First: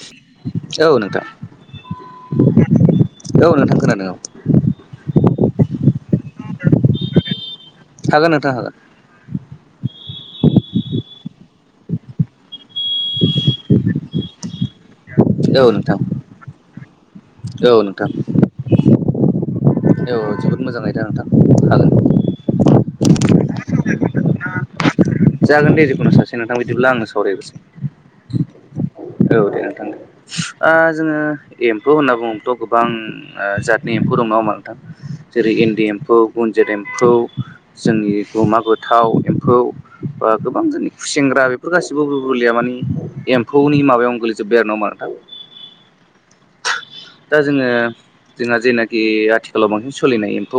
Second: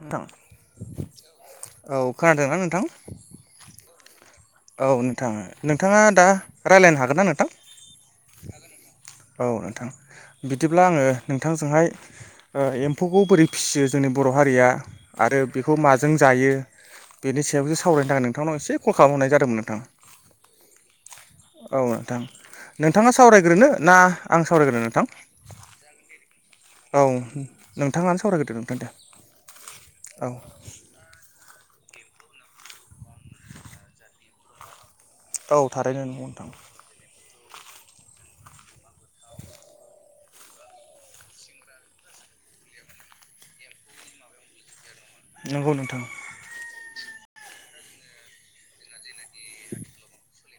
नोंथां औ नोंथां औ खोनादोंना नोंथां। औ नोंथां खोनादों औ औ नोंथाङ नोंथाङा दा राय्लायनो हागोन ना नोंथां। हागोन औ नोंथां बिदिब्ला आङो नोंथांजोंहाय। ओ एम्फौखौ बोरै फिसियो जोंनि बर' हारिया आरो औ बेखौ नोंथां माजों जायो। बेनि औ सायावसो नोंथां सावरायनो थाखाय नोंथांनाव एसे कल खालामहरनाय जादोंमोन नोंथाङा औ जोबोद मोजां आयदा नोंथां औ हागोन नोंथां नोंथाङा सावरायग्रोनो ना आं सावरायग्रोनो नोंथां जागोन दे जिखुनु सासे नोंथां बिदिब्ला औ आनो सावरायबगोरसै। नोंथाङानो सावरायग्रोदो नोंथां दे औ दे नोथां दे औ ओ जोङो। एम्फौ होनना बुङोबाथ' गोबां जातनि एम्फौ दं नङा होमबा नोंथां? जेरै औ इन्दि थारैनो एम्फौ नंगौ नोंथां गुनजत एम्फौ जोंनि गुमा गोथाव एम फौ बा गोबां जोंनि खुसेेंग्रा बेफोर गासिबो बोरबोलिया मानानि एम्फौनि माबायावनो गोगलैजोब्बाय आरो ना होमबा? नोंथां नोंगौ नोंथां दा जोङो जोंहा जेनाखि आथिखालाव बांसिन सोलिनाय ए फौ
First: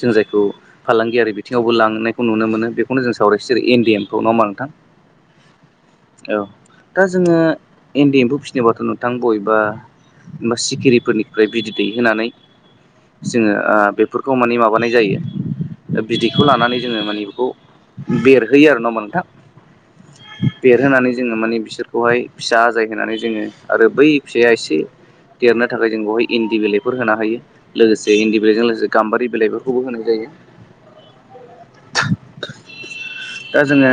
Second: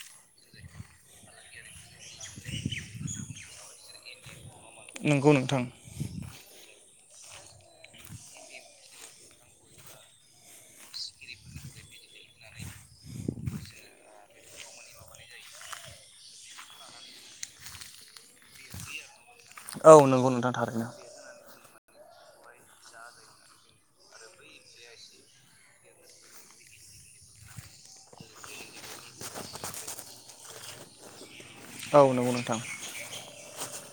जों जायखौ फालांगियारि बिथिङावबो लांनायखौ नुनो मोनो बेखौनो जों सा बिसोर इन्डि एम खौ न' अमबा नोंगौ नोंथां दा जोङो इन्दि एम्फौ फिनोबाथ' नोंथां बबेबा बा सिखिरिफोरनिफ्राय बिदै दैहोनानै। जोङो ओ बेफोरखौ माने माबानाय जायो। बिदैखौ लानानै जोङो माने बेखौ बेरहोयो आरो ना होमबा नोंथां। औ नंगौ नोंथां थारैनो बेरहोनानै जोङो माने बिसोर खौहाय फिसा आजाय होनानै जोङो आरो बै फिसाया एसे देरनो थाखाय जों बेवहाय इन्दि बिलाइफोर होना हायो लोगोसे इन्दि बिलाइजों लोगोसे। गाम्बारि बिलाइफोरखौबो होनाय जायो औ नंगौ नोंथां दा जोङो।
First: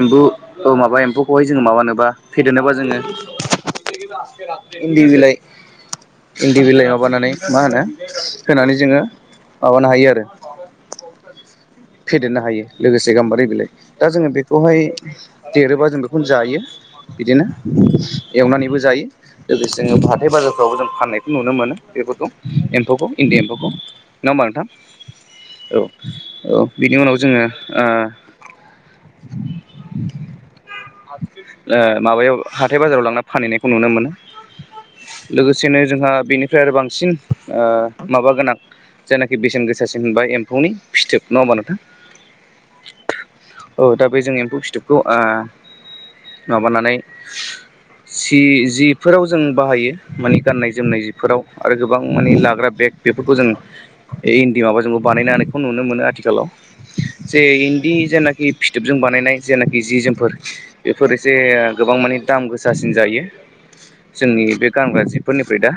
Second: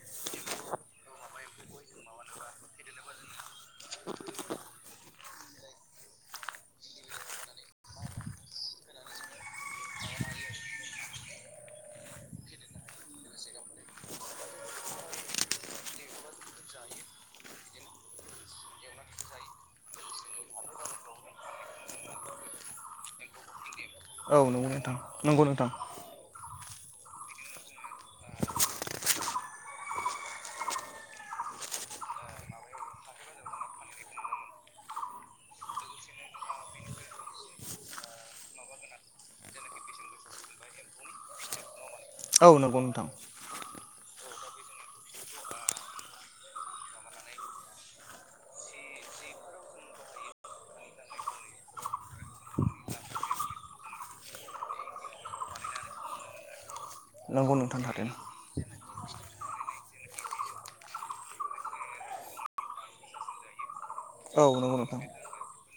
एमबु अ माबा एम्फौखौहाय जोङो माबानोबा फेदेरनोबा जोङो। इन्दि बिलाय [unintelligible] इन्दिबिलाइ माबानानै मा होनो होनानै जोङो माबानो हायो आरो। ख [unintelligible] फेदेरनो हायो लोगोसे गाम्बारि बिलाइ दा जोङो बेखौहाय देरोबा जों बेखौनो जायो। बिदिनो एवनानैबो जायो लोगोसे जोङो हाथाय बाजारफ्रावबो जों फाननायखौ नुनो मोनो बे फोरखौ एम्फौखौ इन्दि एम्फौखौ नङा औ होमबा नोंथां नंगौ नंगौ नोंथां औ औ। बिनि उनाव जोङो ओ ओ माबायाव हाथाय बाजाराव लांना फानहैनायखौ नुनो मोनो लोगोसेनो जोंहा बेनिफ्राय आरो बांसिन ओ माबा गोनां। जायनाखि बेसेन गोसासिन होनबाय एम्फौनि फिथोब नङा होमबा नो औ नगौ नोंथां। औ दा बे जों एम्फौ फिथोबखौ ओ माबानानै सि जिफोराव जों बाहायो माने गाननाय-जोमनाय जिफोराव आरो गोबां माने लाग्रा बेग बेफोरखौ जों इन्दि माबाजोंबो बानायनो हानायखौ नुनो मोनो आथिखालाव जे नंगौ नोंथां इन्दि थारैनो जेनाखि फिथोबजों बानायनाय जेनाखि जि जोमफोर बेफोर एसे गोबां माने दाम गोसासिन जायो [inaudible] जोंनि बे नंगौ नोंथां गानग्रा जिफोरनिफ्राय दा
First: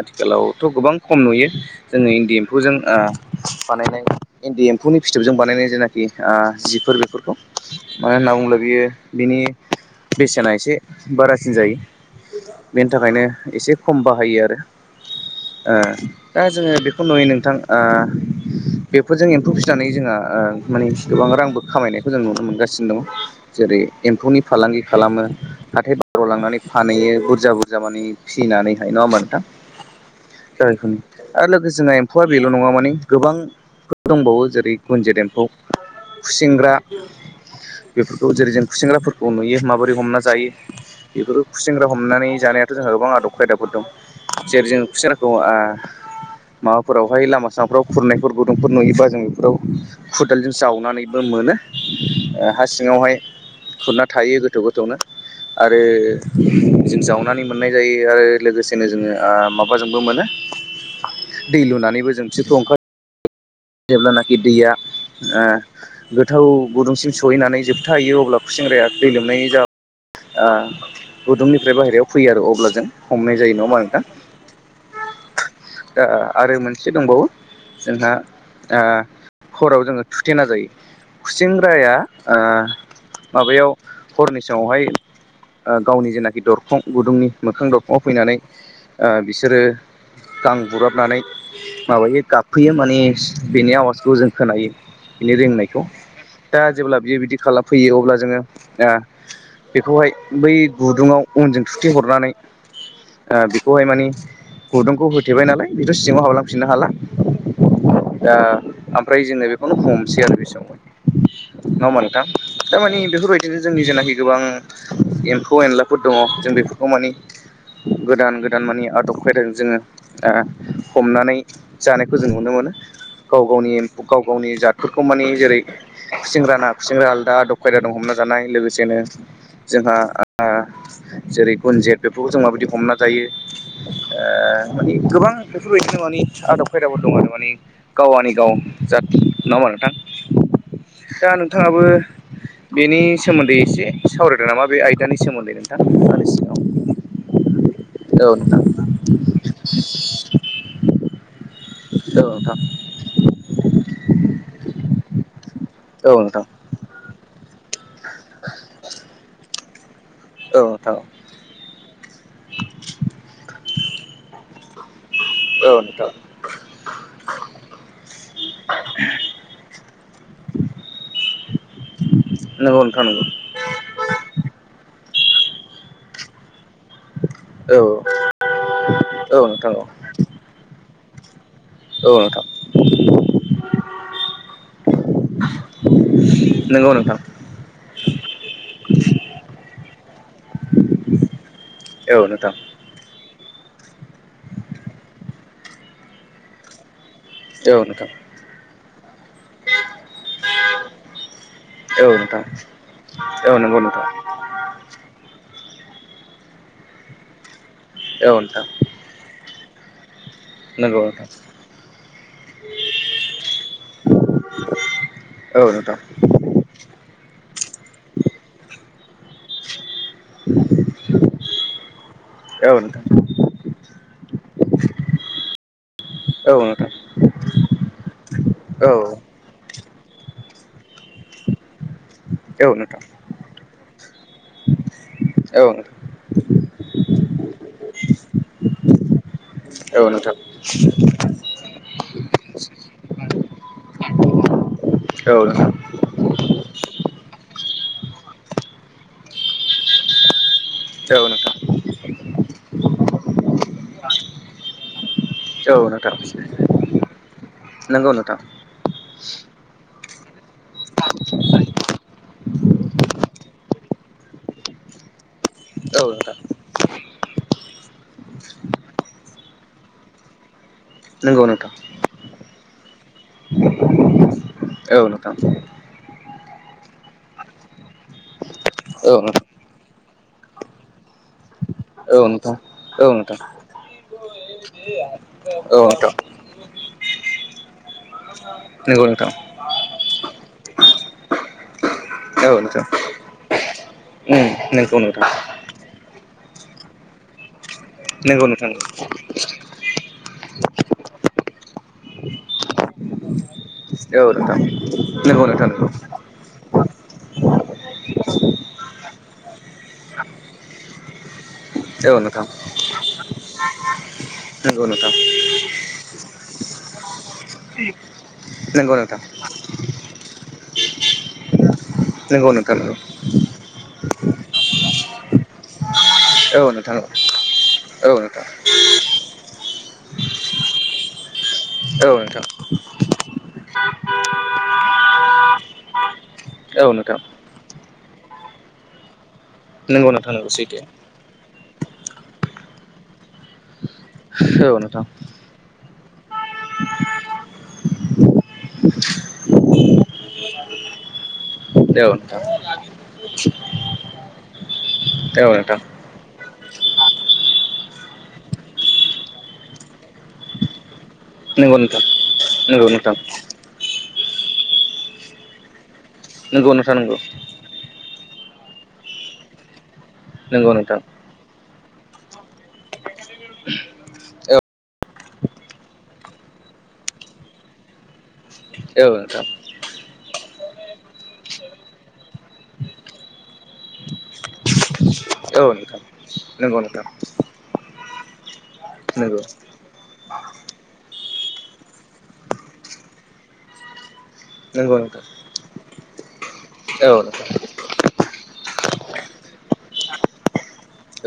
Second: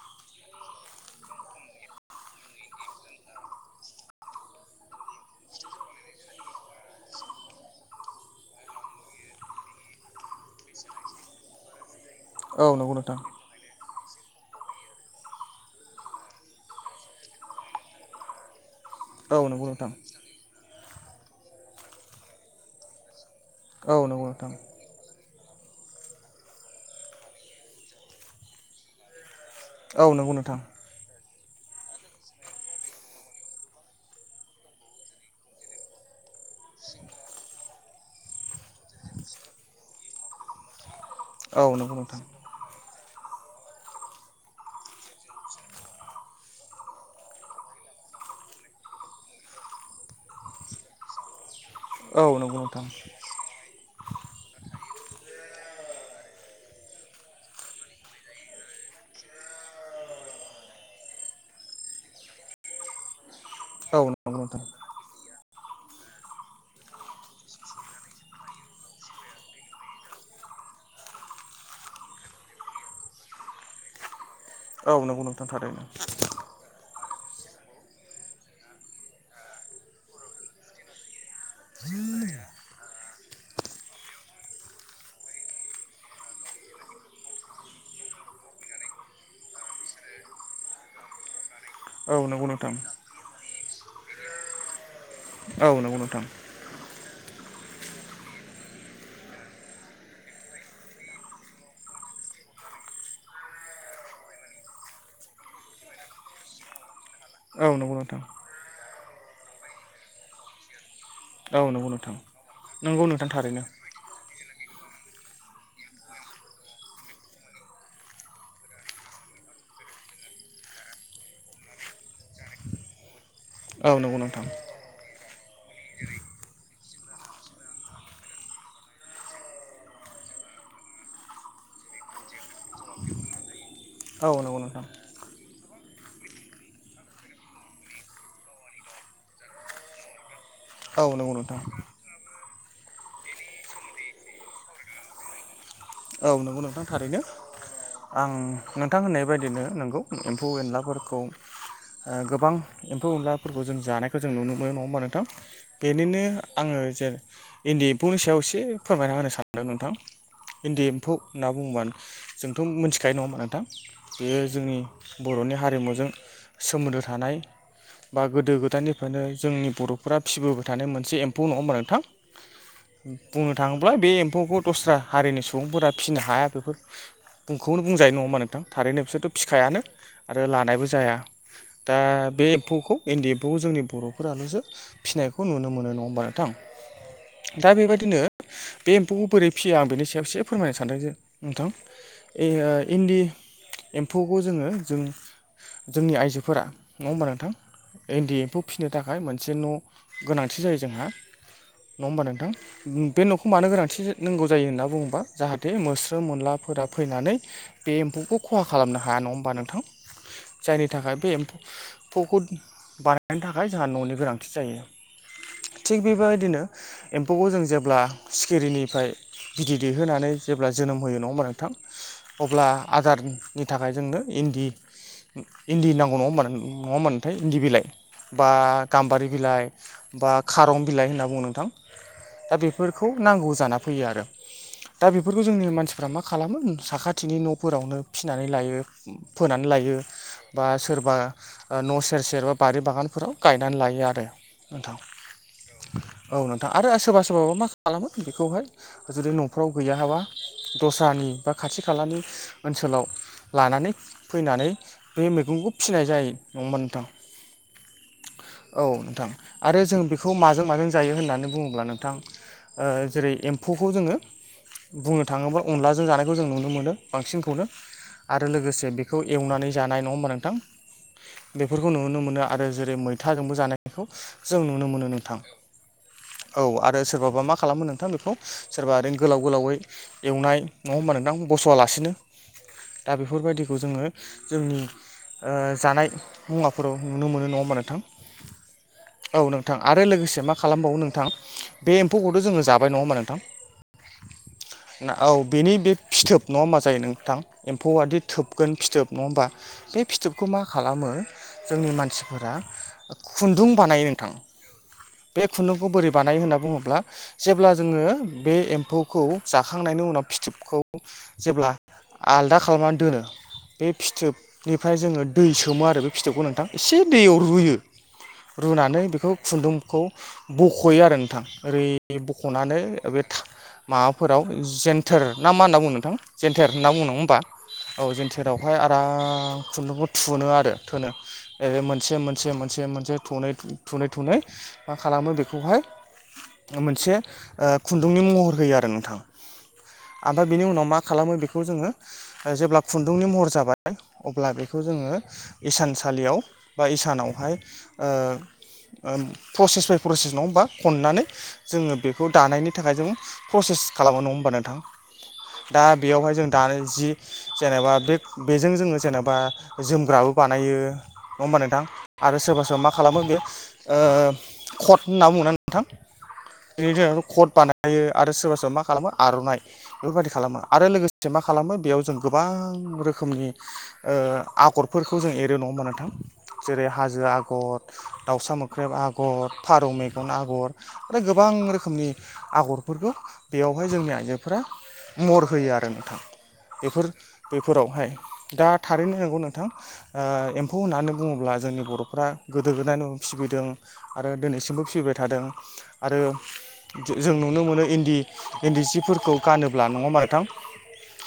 आथिखालावथ गोबां खम नुयो जोङो इन्दि एम्फौजों ओ बानायनाय इन्दि एम्फौनि फिथोबजों बानायनाय जेनाखि आ जिफोर बेफोरखौ मानो होनना बुङोब्ला बियो बिनि बेसेना एसे बारासिन जायो औ बेनि नंगौ नोंथां थाखायनो एसे खम बाहायो आरो ओ दा जोङो बेखौ नुयो नोंथां ओ बेफोरजों औ एम्फौ फि नंगौ सिनानै नोंथां जोंहा मानेसे गोबां रांबो खामायनायखौ जों नुनो मोनगासिनो दं जेरै औ नंगौ एमफौनि नोंथां फालां फालांगि खालामो हाथाय बाराव लांनानै फानहैयो बुरजा बुरजा माने फिसिनानैहाय नङा होनबा नोंथां औ नंगौ नोंथां जायखौनो आरो लोगोसे जोंहा एम्फौआ बेल नङा माने गोबांफोर दंबावो जेरै ऐ गुनजेद देम्फौ खुसेंग्रा बेफोरखौ जेरै जों खुसेंग्राफोरखौ नुयो माबोरै हमना जायो बेफोरखौ खुसेेंग्रा हमनानै जानायाथ जोंहा गोबां आदब खायदाफोर दं जेरै जों खुसेंग्राखौ ओ माबाफोरावहाय लामा सामाफोराव खुरनायफोर गुदुंफोर नुयोबा जों [unintelligible] खुदालजों जावनानैबो मोनो औ ओ नंगौ हा नोंथां सिङावहाय खुरना थायो गोथौ गोथौनो आरो जों जावनानै मोननाय जायो आरो लोगोसेनो जोङो ओ माबाजोंबो मोनो [inaudible] दै लुनानैबो जों [unintelligible] औ नंगौ जेब्लानाखि नोंथां दैया ओ गोथौ गुदुंसिम सहैनानै जोबथाहैयो अब्ला खुसि सेंग्राया दै लोमनाय जाउ ओ गुदुंनिफ्राय बाहेरायाव फैयो आरो अब्ला जों हमनाय जायो नङामा नोंथां? औ नंगौ नोंथां थारैनो एसे दंबावो जोंहा ओ हराव जोङो थुथेना जायो खुसेंग्राया ओ माबायाव हरनि समावहाय [unintelligible] आ गावनि जेनाखि दरखं गुदुंनि मोखां दरखंआव फैनानै ओ बिसोरो गां बुब्राबनानै औ माबायो नंगौ नोंथां गाबफैयो माने बिनि आवाजखौ जों खोनायो बिनि औ रिंनायखौ नंगौ नोंथां दा जेब्ला बियो बिदि खालाम फैयो अब्ला जोङो आ बेखौहाय बै गुदुङाव उनजों थुथेहरनानै ओ बेखौहाय माने गुदुंखौ होथेबाय नालाय बेथ सिङाव हाबलांफिननो हाला औ नंगौ नोंथां दा ओमफ्राय जोङो बेखौनो हमनोसै आरो बे समाव औ नङा नंगौ होमबा नो नोंथां दा दा माने नंगौ नोंथां बेफोरबायदिनो थारैनो जोंनि जानाखि गोबां एम्फौ एनलाफोर दङ जों बेफोरखौ माने गोदान गोदान माने आदब खायदाजों जोङो ओ हमनानै जानायखौ जों नुनो मो मोनो गाव गावनि औ नंगौ गाव नोंथां गावनि जादफोरखौ माने जेरै खुसिंग्रा ना खुसिंग्रा आलदा आदब खायदा दं हमना जानाय लोगोसेनो जोंहा जेरै गुनजेत बेफोरखौ जों माबायदि हमना जायो ओ औ नंगौ नोंथां माने गोबां फोरबायदिनो माने आदब खायदाफोर दं आरो माने गाव आनि गाव जाथ नङा होमबा नोंथां [inaudible] दा नंगौ नोंथां नोंथाङाबो बेनि सोमोन्दै एसे सावराय दो नामा बे आयदानि सोमोन्दै नों औ नंगौ नोंथां थारैनो आं नोंथां होननाय बायदिनो नोंगौ एम्फौ एनलाफोरखौ औ गोबां नोंथां एम्फौ एनलाफोरखौ जों जानायखौ जों नुनो मोनो नङा होमबा नोंथां औ बेनिनो नोंथां आङो जे इन्दि एम्फौनि सायाव एसे फोरमायना होनो सानदों नोंथां औ इन्दि नोंथां एम्फौ होनना बुङोबा जोंथ' मिथिखायो नङा होमबा नोंथां बेयो जोंनि बर'नि हा औ हारिमुजों नोंथां सोमोन्दो थानाय बा गोदो गोदायनिफ्रायनो जोंनि बर'फोरा फिबोबाय थानाय मोनसे एम्फौ नङा होमबा नोंथां नंगौ नोंथां नंगौ बुंनो थाङोब्ला बे एम्फौखौ दस्रा हारिनि सुबुंफोरा फिनो हाया बेफोर औ बुंखौनो बुंजायो नङा होमबा नोंथां थारैनो बिसोरथ' औ नोंथां औ फिखायानो आरो लानायबो जाया दा औ नोंथां बे एम्फौखौ इन्दि एम्फौखौ जोंनि बर'फोराल'सो फिनायखौ नुनो मोनो नङा होमबा नोंथां नोंगौ नोंथा दा बेबायदिनो बे एम्फौखौ बोरै फियो आं बेनि सायाव एसे फोरमायनो सानदों जे नोंथां औ ओइ नोंथां ओ इन्दि दि एम्फौखौ जोङो जों जोंनि आइजोफोरा नङा होमबा नोंथां औ नोंथां इन्दि एम्फौ फिनो थाखाय मोनसे न' गोनांथि जायो जोंहा नङा होमबा नोंथां बे न'खौ औ मानो नंगौ गोनांथि नोंथां नांगौ जायो होनना बुंबा थे मोस्रोम मोनलाफोरा फैनानै बे औ एम्फौखौ खहा नोंथां खालामनो हाया नङा होमबा नोंथां जायनि नंगौ थाखाय नोंथां बे एम्फ फौखौ बानायनो थाखाय जोंहा न'नि गोनांथि जायो औ नोंथां थिग बेबायदिनो एम्फौखौ जों जेब ब्ला सिखिरिनिफ्राय बिदै दैहोनानै जेब्ला जोनोम होयो नङा होमबा नोंथां अब्ला औ नोंथां आदारनि थाखाय जोंनो इन्दि इन्दि नांगौ औ नोंथां [unintelligible] इन्दि बिलाइ बा औ नोंथां औ गाम्बारि बिलाइ बा खारं बिलाइ होनना बुङो नोंथां दा नोंथां बेफोरखौ नांगौ जाना फैयो आरो दा बेफोरखौ औ नोंथां औ नोंथां औ जोंनि मानसिफ्रा मा खालामो साखाथिनि न'फोरावनो फिसिनानै लायो फोनानै लायो नोंथां औ नोंथां बा सोरबा न' सेर सेर बा बा रि बागानफोराव गायनानै लायो आरो नोंथां बा औ नोंथां आरो आसो बास सोबाबा मा खालामो बेखौहाय जुदि नफोराव गैयाहाबा दस्रानि बा खाथि खालानि ओनसोलाव लानानै फैनानै बे मैगंखौ फिनाय जायो नङा होमबा नोंथां नंगौ नोंथां औ नोंथां आरो जों बे खौ माजों माजों जायो होननानै बुङोब्ला नोंथां जेरै एम्फौखौ जोङो बुंनो थाङोब्ला औ अनलाजों जानायखौ नोंथां जों नुनो मोनो बांसिनखौनो आरो लोगोसे बेखौ एवनानै जानाय नङा होमबा नोंथां नंगौ नोंथां बेफोरखौ नुनो मोनो आरो जेरै मैथाजोंबो जानायखौ जों नुनो मोनो नोंथां [inaudible] औ आरो सोरबाबा मा खालामो नोंथां बेखौ सोरबा औ ओरैनो गोलाव नोंथां गोलावै एवनाय नङा होमबा नों बां बस'आलासिनो औ नोंथां औ दा नोंथां बेफोरबायदिखौ जोङो जोंनि ओ औ जानाय नोंथां मुवाफोराव नुनो मोनो नङा होमबा नोंथां नोंगौ नोंथां औ नोंथां आरो लोगोसे मा खालामबावो नोंथां बे एम्फौखौथ' औ नोंथां जोङो नंगौ जाबाय नङा होमबा नोंथां ना औ नोंथां बेनि बे फिथोब नङा होमबा जायो नोंथां एम्फौआादि नंगौ थोबगोन नोंथां फिथोब नङा होमबा बे फिथोबखौ मा खालामो जोंनि मान सिफोरा खुन्दुं बानायो नोंथां बे नंगौ नोंथां खुन्दुंखौ नंगौ बोरै बानायो होनना बुङोब्ला जेब्ला जोङो बे एम्फौखौ जाखांनायनि उनाव फिथोबखौ जेब्ला औ नोंथां आलदा खालामनानै दोनो बे नंगौ फिथोबनिफ्राय नोंथां जोङो दै सोमो आरो बे फिथोबखौ नोंथां एसे दैयाव रुयो नंगौ रुनानै नोंथां बेखौ खुन्दुंखौ बख'यो आरो नोंथां ओरै नंगौ नोंथां बख'नानै नंगौ बे था माबाफोराव जेन्थार ना मा होनना बुङो नोंथां औ जेन्थेर होनना नोंथां बुङो नङा होनबा औ जेन्थेरावहाय आराम खुन्दुंखौ थुनो आरो थोनो ओ औ मोनसे नोंथां मोनसे मोनसे मोनसे थुनै थु थुनै थुनै मा खालामो बेखौहाय औ मोनसे नोंथां ओ नि महर होयो आरो नोंथां नंगौ नोंथां आमफाय नंगौ बिनि सैथो उनाव मा खालामो बेखौ जोङो जेब्ला खुन्दुंनि महर जाबाय अब्ला औ बेखौ नोंथां जोङो इसानसालियाव बै सानावहाय ओ ओ प्रसेस बाय प्रसेस नङा होमबा खननानै जोङो औ बेखौ नोंथां दानायनि थाखाय जों प्रसेस खालामो नङा होमबा नोंथां औ नोंथां दा बेयावहाय जों दानाय जि जेनेबा बे बेजों जोङो जेनेबा जोमग्राबो बानायो। नङा होमबा नोंथां आरो सोरबा सोरबा नंगौ मा नोंथां खालामो बे ओ कट होनना बुङो नोंथां नोंगौ बेनि नोंथां नोंगौ दिनावथ' कट बानायो आरो सोरबा सोरबा मा खालामो आर'नाइ बेफोरबायदि खालामो नंगौ आरो नोंथां लोगोसे मा खालामो बेयाव जों गोबां रोखोमनि ओ औ आगरफोरखौ जों एरो नहा होमबा नोंथां जेरै हाजो आगर दाउसा मो ख्रेब औ नोंथां आगर फारौ मेगन आगर आरो गोबां रोखोमनि आगरफोरखौ बेयावहाय जोंनि आइजोफोरा महर होयो आरो नोंथां नंगौ नोंथां बेफोर बेफोरावहाय दा थारैनो नंगौ नोंगौ नोंथां ओ ए म्फौ होननानै बुङोब्ला जोंनि बर'फ्रा गोदो गोदाय न'आवनो फिबिदों आरो दिनैसिमबो नंगौ फिसिबाय नोंथां थादों आरो औ जों नोंथां नुनो मोनो इन्दि इन्दि सिफोरखौ गानोब्ला नङा होमबा नोंथां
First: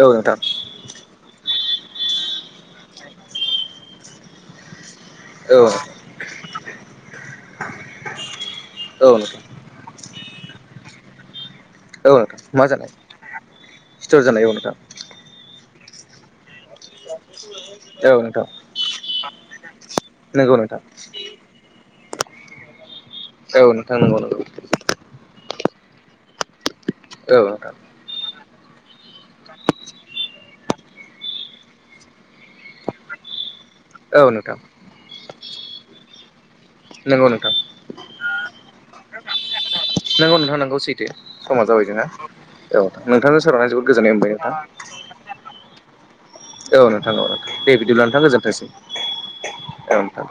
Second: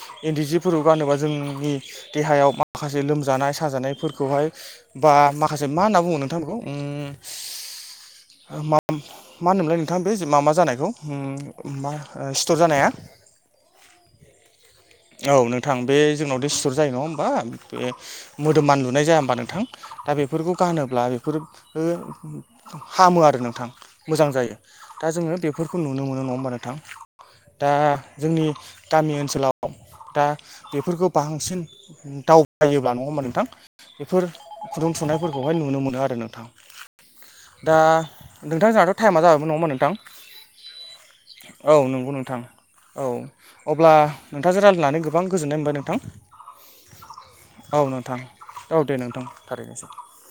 औ नोंथां इन्दि सिफोरखौ गानोबा जोंनि देहायाव माखासे लोमजानाय साजानायफोरखौहाय बा औ माखासे मा होनना बुङो नों थां बेखौ आम नोंथां मा नोंथा मा होनोमालाय नोंथां बे जानायखौ मा औ नोंथां स्टर मा जानाया जानाय सिथर जानाय औ नोंथां औ नों थां बे जोंनाव दे सिटर जायो नङा होमबा बे औ नोंथां मोदोमान लुनाय जाया होमबा नोंथां दा बेफोरखौ नंगौ नोंथां गानोब्ला बेफोर हामो आरो औ नोंथां नंगौ मोजां नंगौ जायो दा जोङो बेफोरखौ नुनो मोनो नङा होमबा नोंथां औ दा नोंथां जोंनि गामि ओनसोलाव दा बेफोरखौ बांसिन दावबायोब्ला नङा होमबा नोंथां बेफोर औ नोंथां खुन्दुं थुनायफोरखौहाय नुनो मोनो आरो नोंथां नोंगौ नोंथां दा नोंथां जोंहाथ' टाइमा जाबायमोन नङा नोंथां औ नांगौ सैथो समा औ जाबाय जोंना नंगौ नोंथां औ नोंथांजों सावरायना जोबोद अब्ला गोजोननाय मोनबाय नोंथां नोंथांजों रायज्लायनानै गोबां गोजोननाय मोनबाय नोंथां औ नोंथां औ नोंथां दे बिदिब्ला नोंथां गोजोनथोंसै औ दे नोंथां थारैनोसै औ नोंथां